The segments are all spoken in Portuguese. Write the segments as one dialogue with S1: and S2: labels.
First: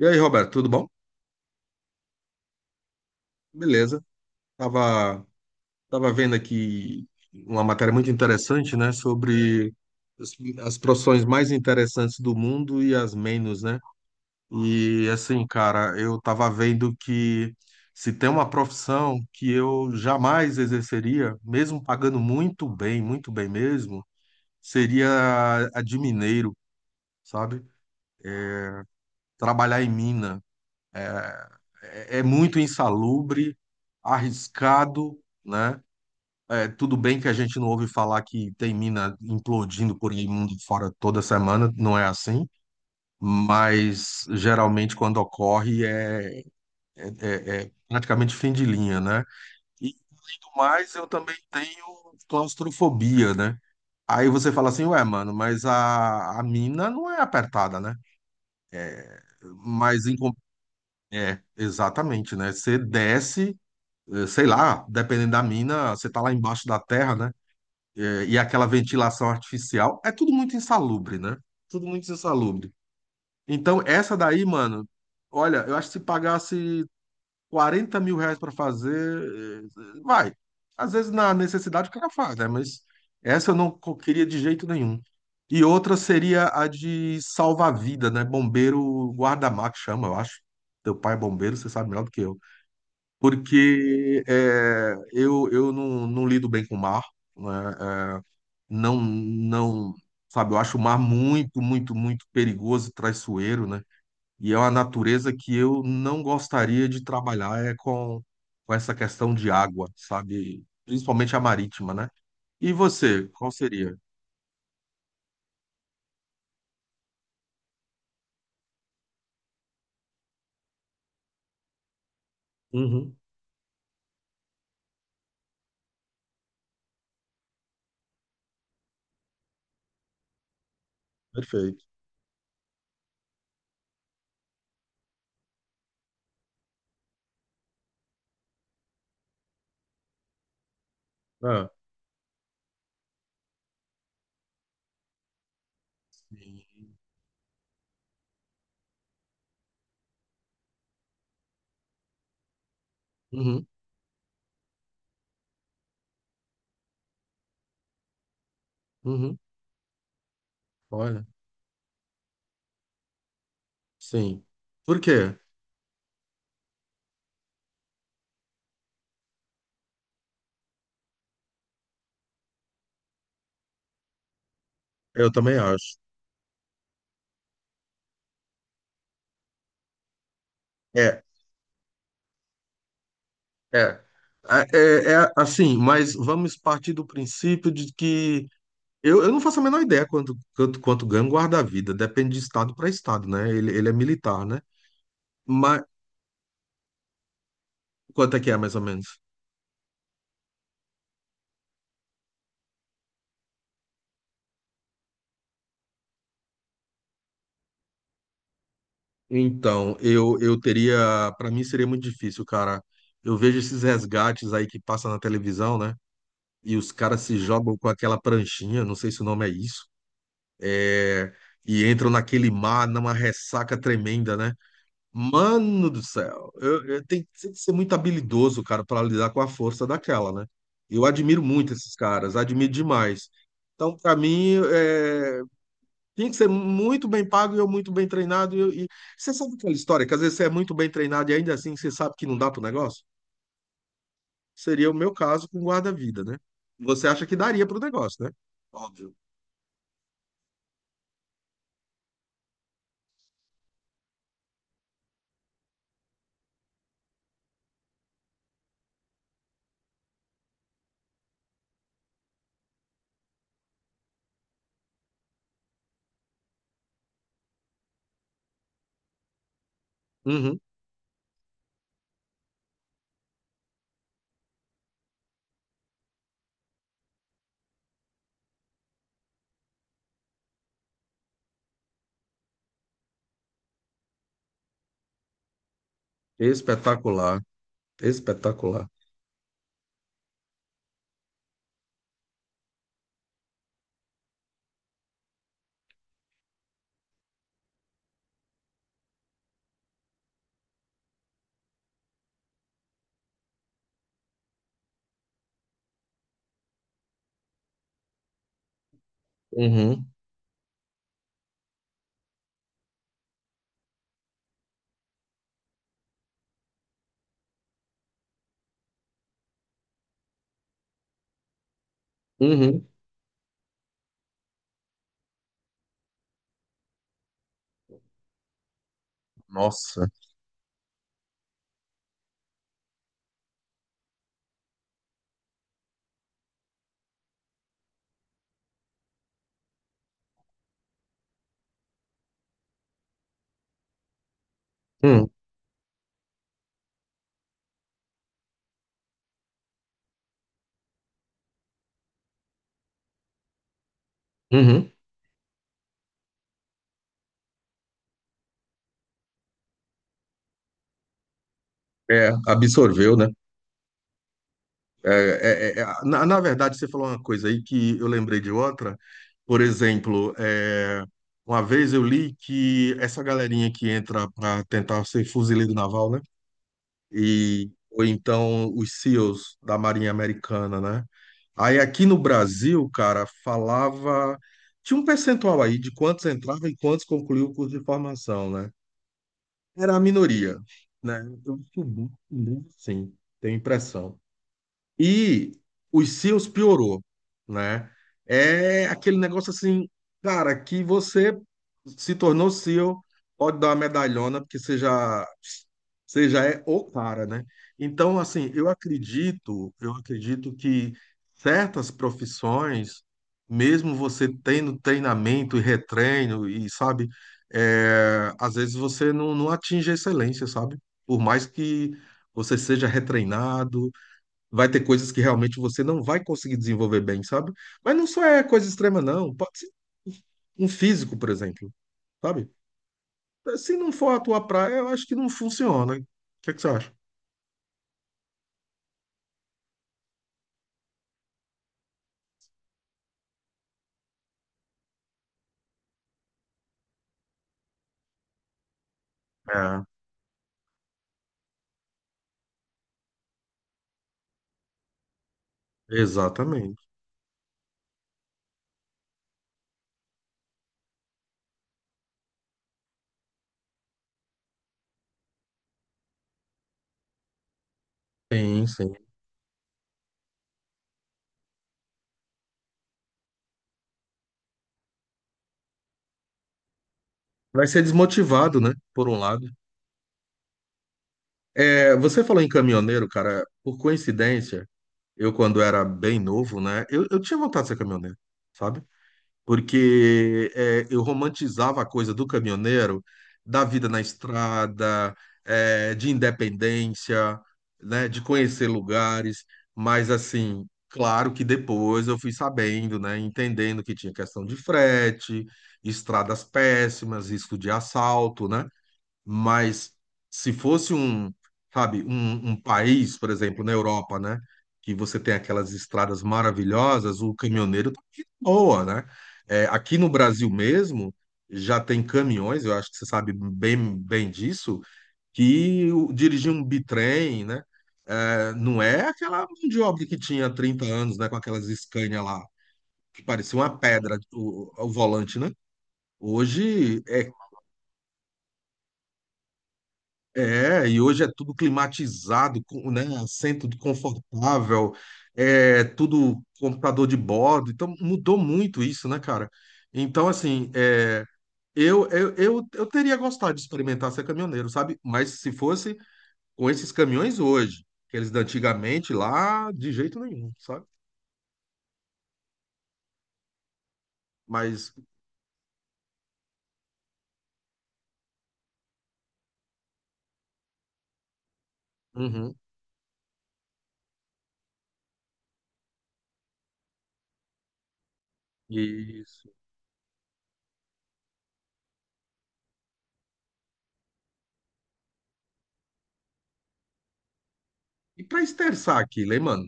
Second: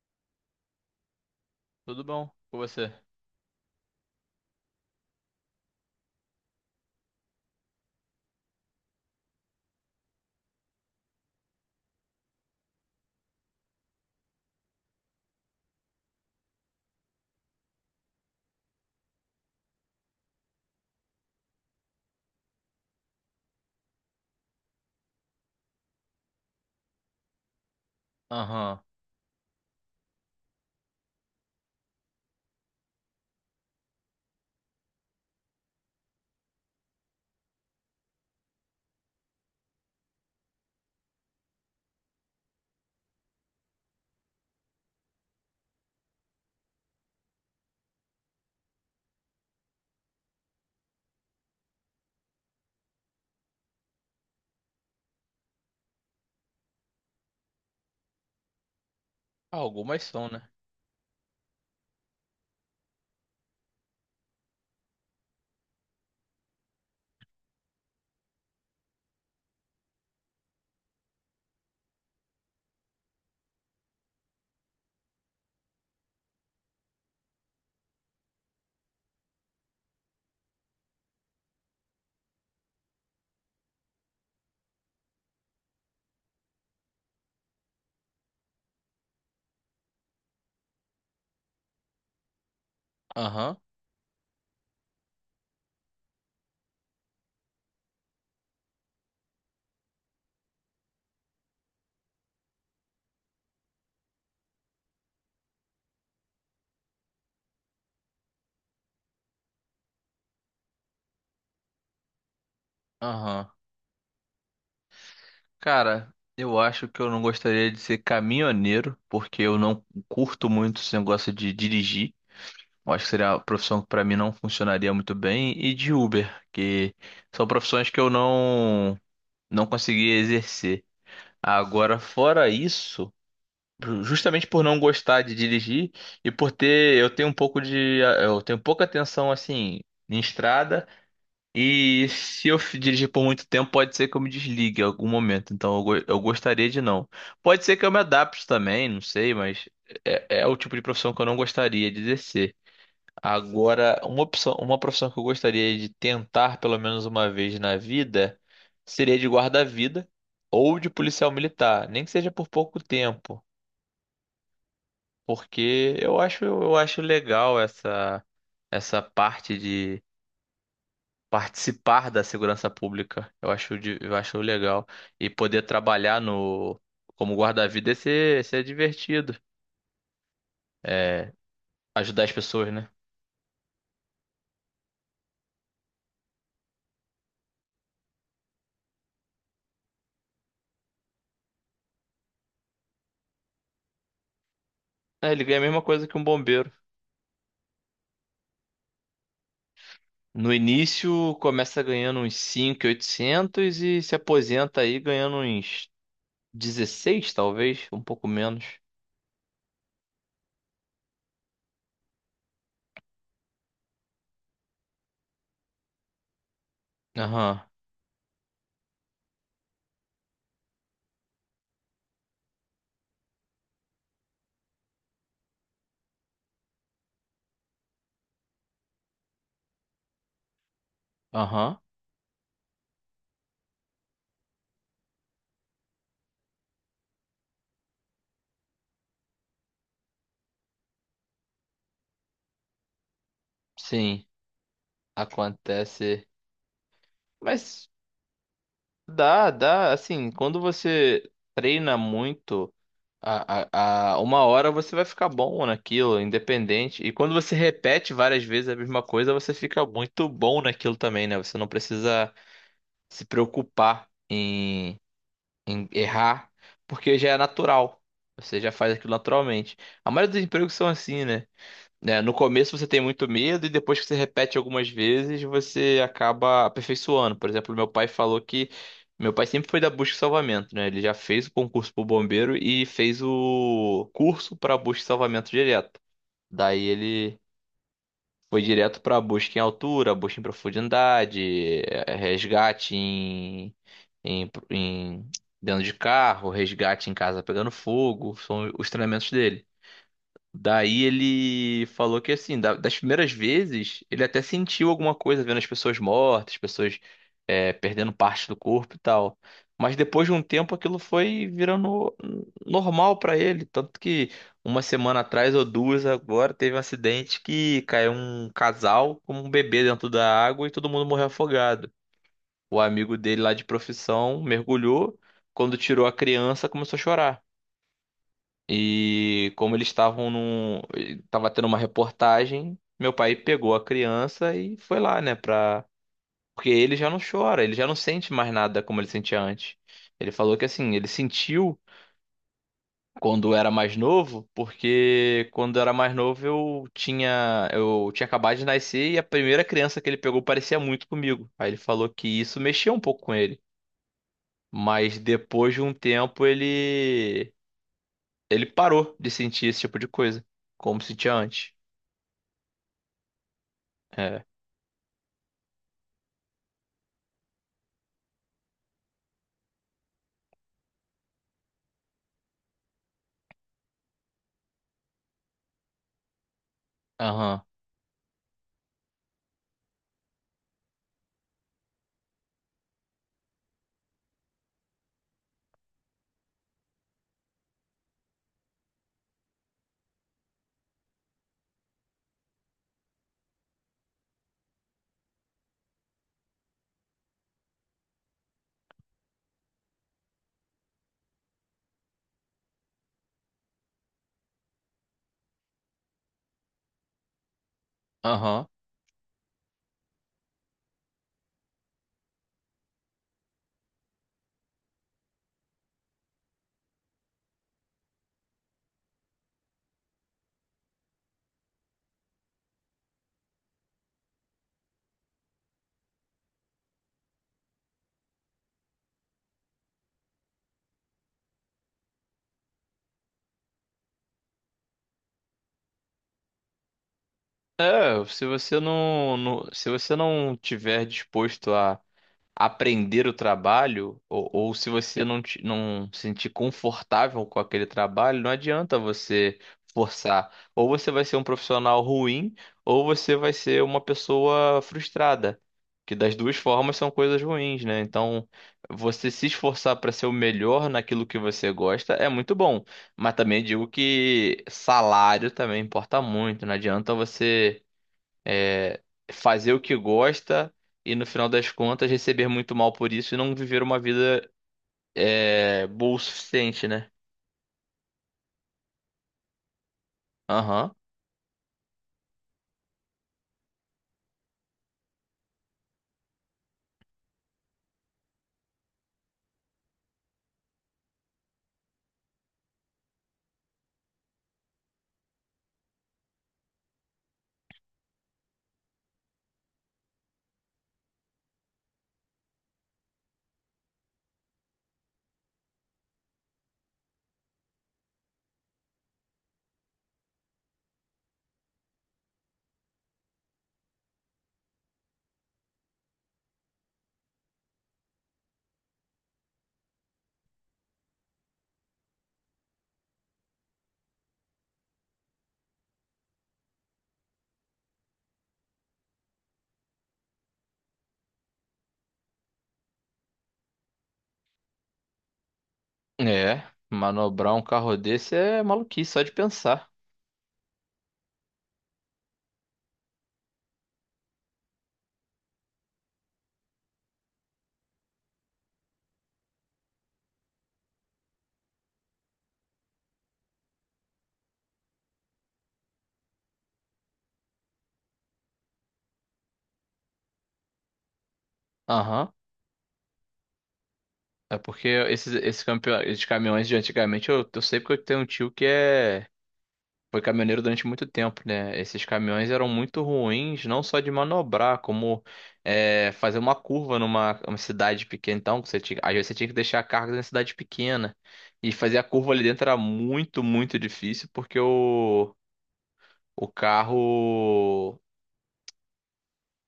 S1: E aí, Roberto, tudo bom?
S2: Tudo bom com você?
S1: Beleza. Tava, tava vendo aqui uma matéria muito interessante, né, sobre as, as profissões mais interessantes do mundo e as menos, né? E assim, cara, eu tava vendo que se tem uma profissão que eu jamais exerceria, mesmo pagando muito bem mesmo, seria a de mineiro, sabe?
S2: Aham.
S1: Trabalhar em mina. É muito insalubre, arriscado, né? É, tudo bem que a gente não ouve falar que tem mina implodindo por aí mundo fora toda semana, não é assim, mas geralmente quando ocorre é praticamente fim de linha, né? E além do mais, eu também tenho claustrofobia, né? Aí você fala assim, ué, mano, mas a mina não é apertada, né?
S2: Ah, algumas
S1: Mas em,
S2: são,
S1: com-
S2: né?
S1: é, exatamente, né? Você desce, sei lá, dependendo da mina, você tá lá embaixo da terra, né? E aquela ventilação artificial, é tudo muito insalubre, né? Tudo muito insalubre. Então, essa daí, mano, olha, eu acho que se pagasse 40 mil reais para fazer, vai. Às vezes, na necessidade, o cara faz, né? Mas essa eu não queria de jeito nenhum. E outra seria a de salva-vida, né? Bombeiro guarda-mar, que chama, eu acho. Teu pai é bombeiro, você sabe melhor do que eu.
S2: Aham.
S1: Porque eu não lido bem com o mar, né? Não, não, sabe, eu acho o mar muito, muito, muito perigoso e traiçoeiro, né? E é uma natureza que eu não gostaria de trabalhar é com essa questão de água, sabe? Principalmente a marítima, né? E você,
S2: Aham.
S1: qual seria?
S2: Cara, eu acho que eu não gostaria de ser caminhoneiro, porque eu não curto muito esse negócio de dirigir. Eu acho que
S1: Uhum,
S2: seria uma profissão que pra mim não funcionaria muito bem. E de Uber, que são profissões que eu não conseguia exercer.
S1: perfeito.
S2: Agora, fora isso, justamente por não gostar de dirigir e por ter, eu tenho um pouco de, eu tenho pouca atenção assim. Em estrada.
S1: Ah,
S2: E se dirigir por muito tempo, pode ser que eu me desligue em algum momento. Eu
S1: sim.
S2: gostaria de não. Pode ser que eu me adapte também, não sei, mas é o tipo de profissão que eu não gostaria de exercer.
S1: Uhum,
S2: Agora, uma opção, uma profissão que eu gostaria de tentar pelo menos uma vez na vida seria de
S1: uhum.
S2: guarda-vida ou de
S1: Olha,
S2: policial militar, nem que seja por pouco tempo,
S1: sim. Por quê?
S2: porque eu acho legal essa parte, participar da segurança pública. Eu acho legal. E
S1: Eu também
S2: poder
S1: acho.
S2: trabalhar no como guarda-vida é ser divertido.
S1: É,
S2: É, ajudar as pessoas, né?
S1: é. É, é, é assim, mas vamos partir do princípio de que eu não faço a menor ideia quanto ganha um guarda-vida. Depende de estado para estado, né? Ele é militar, né?
S2: É, ele ganha a mesma
S1: Mas
S2: coisa que um bombeiro.
S1: quanto é que é, mais ou menos?
S2: No início, começa ganhando uns 5.800 e oitocentos e se aposenta aí ganhando uns 16 talvez, um pouco menos.
S1: Então, eu teria. Para mim seria muito difícil, cara. Eu vejo esses resgates aí que passam na televisão, né? E os caras se
S2: Aham,
S1: jogam com aquela pranchinha, não sei se o nome é isso, é, e entram naquele mar, numa ressaca tremenda, né? Mano do céu, tem que ser muito habilidoso, cara, para lidar com a força daquela, né? Eu admiro muito
S2: aham,
S1: esses caras, admiro demais. Então, para mim, tem que ser muito bem pago e eu muito bem treinado. Você sabe aquela história que às vezes você é muito bem treinado e ainda assim você sabe que não dá pro negócio?
S2: sim,
S1: Seria o meu caso com guarda-vida,
S2: acontece.
S1: né? Você acha que daria pro
S2: Mas
S1: negócio, né? Óbvio.
S2: dá, dá. Assim, quando você treina muito, uma hora você vai ficar bom naquilo, independente. E quando você repete várias vezes a mesma coisa, você fica muito bom naquilo também, né? Você não precisa se preocupar em errar, porque já é natural. Você já faz aquilo naturalmente. A maioria dos
S1: Uhum.
S2: empregos são assim, né? Né? No começo você tem muito medo e depois que você repete algumas vezes, você acaba aperfeiçoando. Por exemplo, meu pai falou que meu pai sempre foi da busca e salvamento, né? Ele já fez o concurso para o bombeiro e fez o curso para busca e salvamento direto. Daí ele
S1: Espetacular,
S2: foi
S1: espetacular.
S2: direto para busca em altura, busca em profundidade, resgate em dentro de carro, resgate em casa pegando fogo, são os treinamentos dele. Daí ele falou que assim, das primeiras vezes, ele até sentiu alguma coisa vendo as pessoas mortas, pessoas perdendo parte do corpo e tal. Mas
S1: Uhum.
S2: depois de um tempo aquilo foi virando normal pra ele. Tanto que uma semana atrás ou duas agora teve um acidente que caiu um casal com um bebê dentro da água e todo mundo morreu afogado. O
S1: Uhum.
S2: amigo dele lá de profissão mergulhou, quando tirou a criança começou a chorar. E como eles
S1: Nossa.
S2: estavam num. Tava tendo uma reportagem, meu pai pegou a criança e foi lá, né? Pra... Porque ele já não chora, ele já não sente mais nada como ele sentia antes. Ele falou que assim, ele sentiu quando era mais novo,
S1: Hum.
S2: porque quando era mais novo eu tinha acabado de nascer e a primeira criança que ele pegou parecia muito comigo. Aí ele falou que isso mexia um pouco com ele.
S1: Uhum.
S2: Mas depois de um tempo ele parou de sentir esse tipo de coisa, como sentia antes.
S1: É, absorveu, né?
S2: É.
S1: Na verdade, você falou uma coisa aí que eu lembrei de outra. Por exemplo, uma vez eu li que essa galerinha que entra para tentar ser fuzileiro naval, né?
S2: Aham.
S1: E, ou então os SEALs da Marinha Americana, né? Aí aqui no Brasil, cara, falava. Tinha um percentual aí de quantos entravam e quantos concluíam o curso de formação, né? Era a minoria, né? Sim, tenho impressão. E os seus piorou, né? É aquele negócio assim, cara, que você se tornou seu, pode dar uma medalhona, porque você já é o cara, né? Então, assim,
S2: Aham.
S1: eu acredito que certas profissões, mesmo você tendo treinamento e retreino, e sabe, é, às vezes você não atinge a excelência, sabe? Por mais que você seja retreinado vai ter coisas que realmente você não vai conseguir desenvolver bem, sabe? Mas não só é coisa extrema, não. Pode ser um um físico, por exemplo, sabe? Se não for a tua praia, eu acho que não funciona. O que é que você acha?
S2: É, se você não tiver disposto a aprender o trabalho, ou se você não se sentir confortável com aquele trabalho, não adianta você
S1: É,
S2: forçar. Ou você vai ser um profissional ruim, ou você vai ser uma pessoa frustrada. Que das duas
S1: exatamente.
S2: formas são coisas ruins, né? Então, você se esforçar para ser o melhor naquilo que você gosta é muito bom. Mas também digo que salário também importa muito. Não adianta você
S1: Sim, sim.
S2: é, fazer o que gosta e no final das contas receber muito mal por isso e não viver uma vida boa o suficiente, né?
S1: Vai ser desmotivado, né? Por um lado.
S2: Aham.
S1: É, você falou em caminhoneiro, cara. Por coincidência, eu, quando era bem novo, né? Eu tinha vontade de ser caminhoneiro, sabe? Porque eu romantizava a coisa do caminhoneiro, da vida na estrada, de independência, né, de conhecer lugares, mas assim, claro que depois eu fui sabendo, né, entendendo que tinha questão de frete, estradas péssimas, risco de assalto, né? Mas se fosse um, sabe, um país, por exemplo, na Europa, né? Que você tem aquelas estradas maravilhosas, o caminhoneiro tá de boa, né? É, aqui no Brasil mesmo, já tem caminhões, eu acho que você sabe bem, bem disso, dirigir um bitrem, né? Não é aquela mão de obra que tinha 30 anos, né? Com aquelas Scania lá, que parecia uma pedra, o volante, né?
S2: É,
S1: Hoje é
S2: manobrar um carro desse é maluquice, só de pensar.
S1: É, e hoje é tudo climatizado, com, né? Assento confortável, é tudo computador de bordo. Então mudou muito isso, né, cara? Então, assim, eu teria gostado de experimentar ser caminhoneiro, sabe? Mas se fosse com esses caminhões hoje, aqueles de antigamente lá, de jeito nenhum, sabe?
S2: Aham. É porque
S1: Mas,
S2: campeões, esses caminhões de antigamente, eu sei porque eu tenho um tio que é. Foi caminhoneiro durante muito tempo, né? Esses caminhões
S1: uhum,
S2: eram muito ruins, não só de manobrar, como fazer uma curva numa uma cidade pequena. Então, às vezes você tinha
S1: isso.
S2: que deixar cargas na cidade pequena. E fazer a curva ali dentro era muito, muito difícil, porque o carro.
S1: E para esterçar aquilo, hein, mano?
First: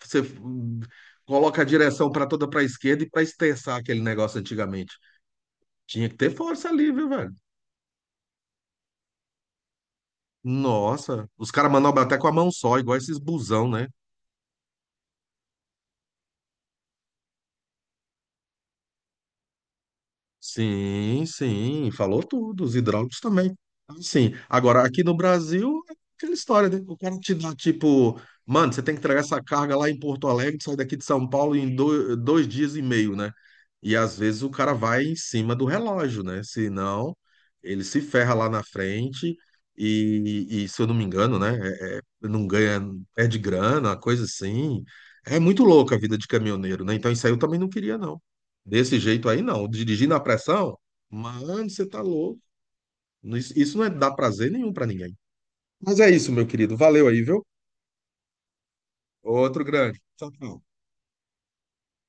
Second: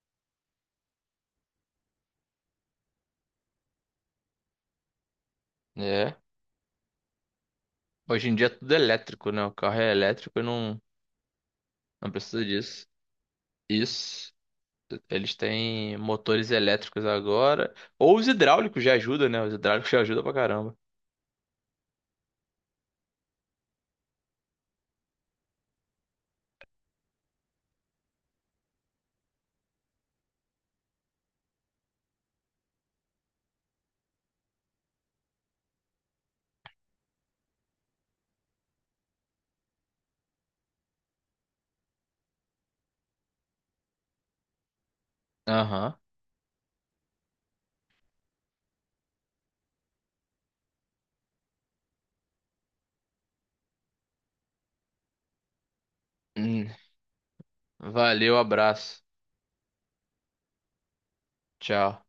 S1: Você coloca a direção para toda para a esquerda e para esterçar aquele negócio antigamente. Tinha que
S2: É.
S1: ter força ali, viu, velho?
S2: Hoje em dia é tudo é elétrico, né? O carro é elétrico e não,
S1: Nossa, os caras manobram
S2: não
S1: até com a
S2: precisa
S1: mão só,
S2: disso.
S1: igual esses busão, né?
S2: Isso. Eles têm motores elétricos agora. Ou os hidráulicos já ajudam, né? Os hidráulicos já ajudam pra caramba.
S1: Sim, sim, falou tudo, os hidráulicos também. Sim, agora aqui no Brasil é aquela história, né? O cara te dá tipo, mano, você tem que entregar essa carga lá em Porto Alegre, sai daqui de São Paulo em dois, dias e meio, né? E às vezes o cara vai em cima do relógio, né? Senão ele se ferra lá na frente e se eu não me engano, né? Não ganha, perde grana, uma coisa assim. É muito louco
S2: Aham.
S1: a vida de caminhoneiro, né? Então isso aí eu também não queria, não. Desse jeito aí, não. Dirigir na pressão? Mano, você tá louco. Isso não é dar prazer nenhum pra ninguém. Mas é isso, meu
S2: Hum,
S1: querido. Valeu aí, viu?
S2: valeu, abraço.
S1: Outro grande. Tchau, tchau.
S2: Tchau.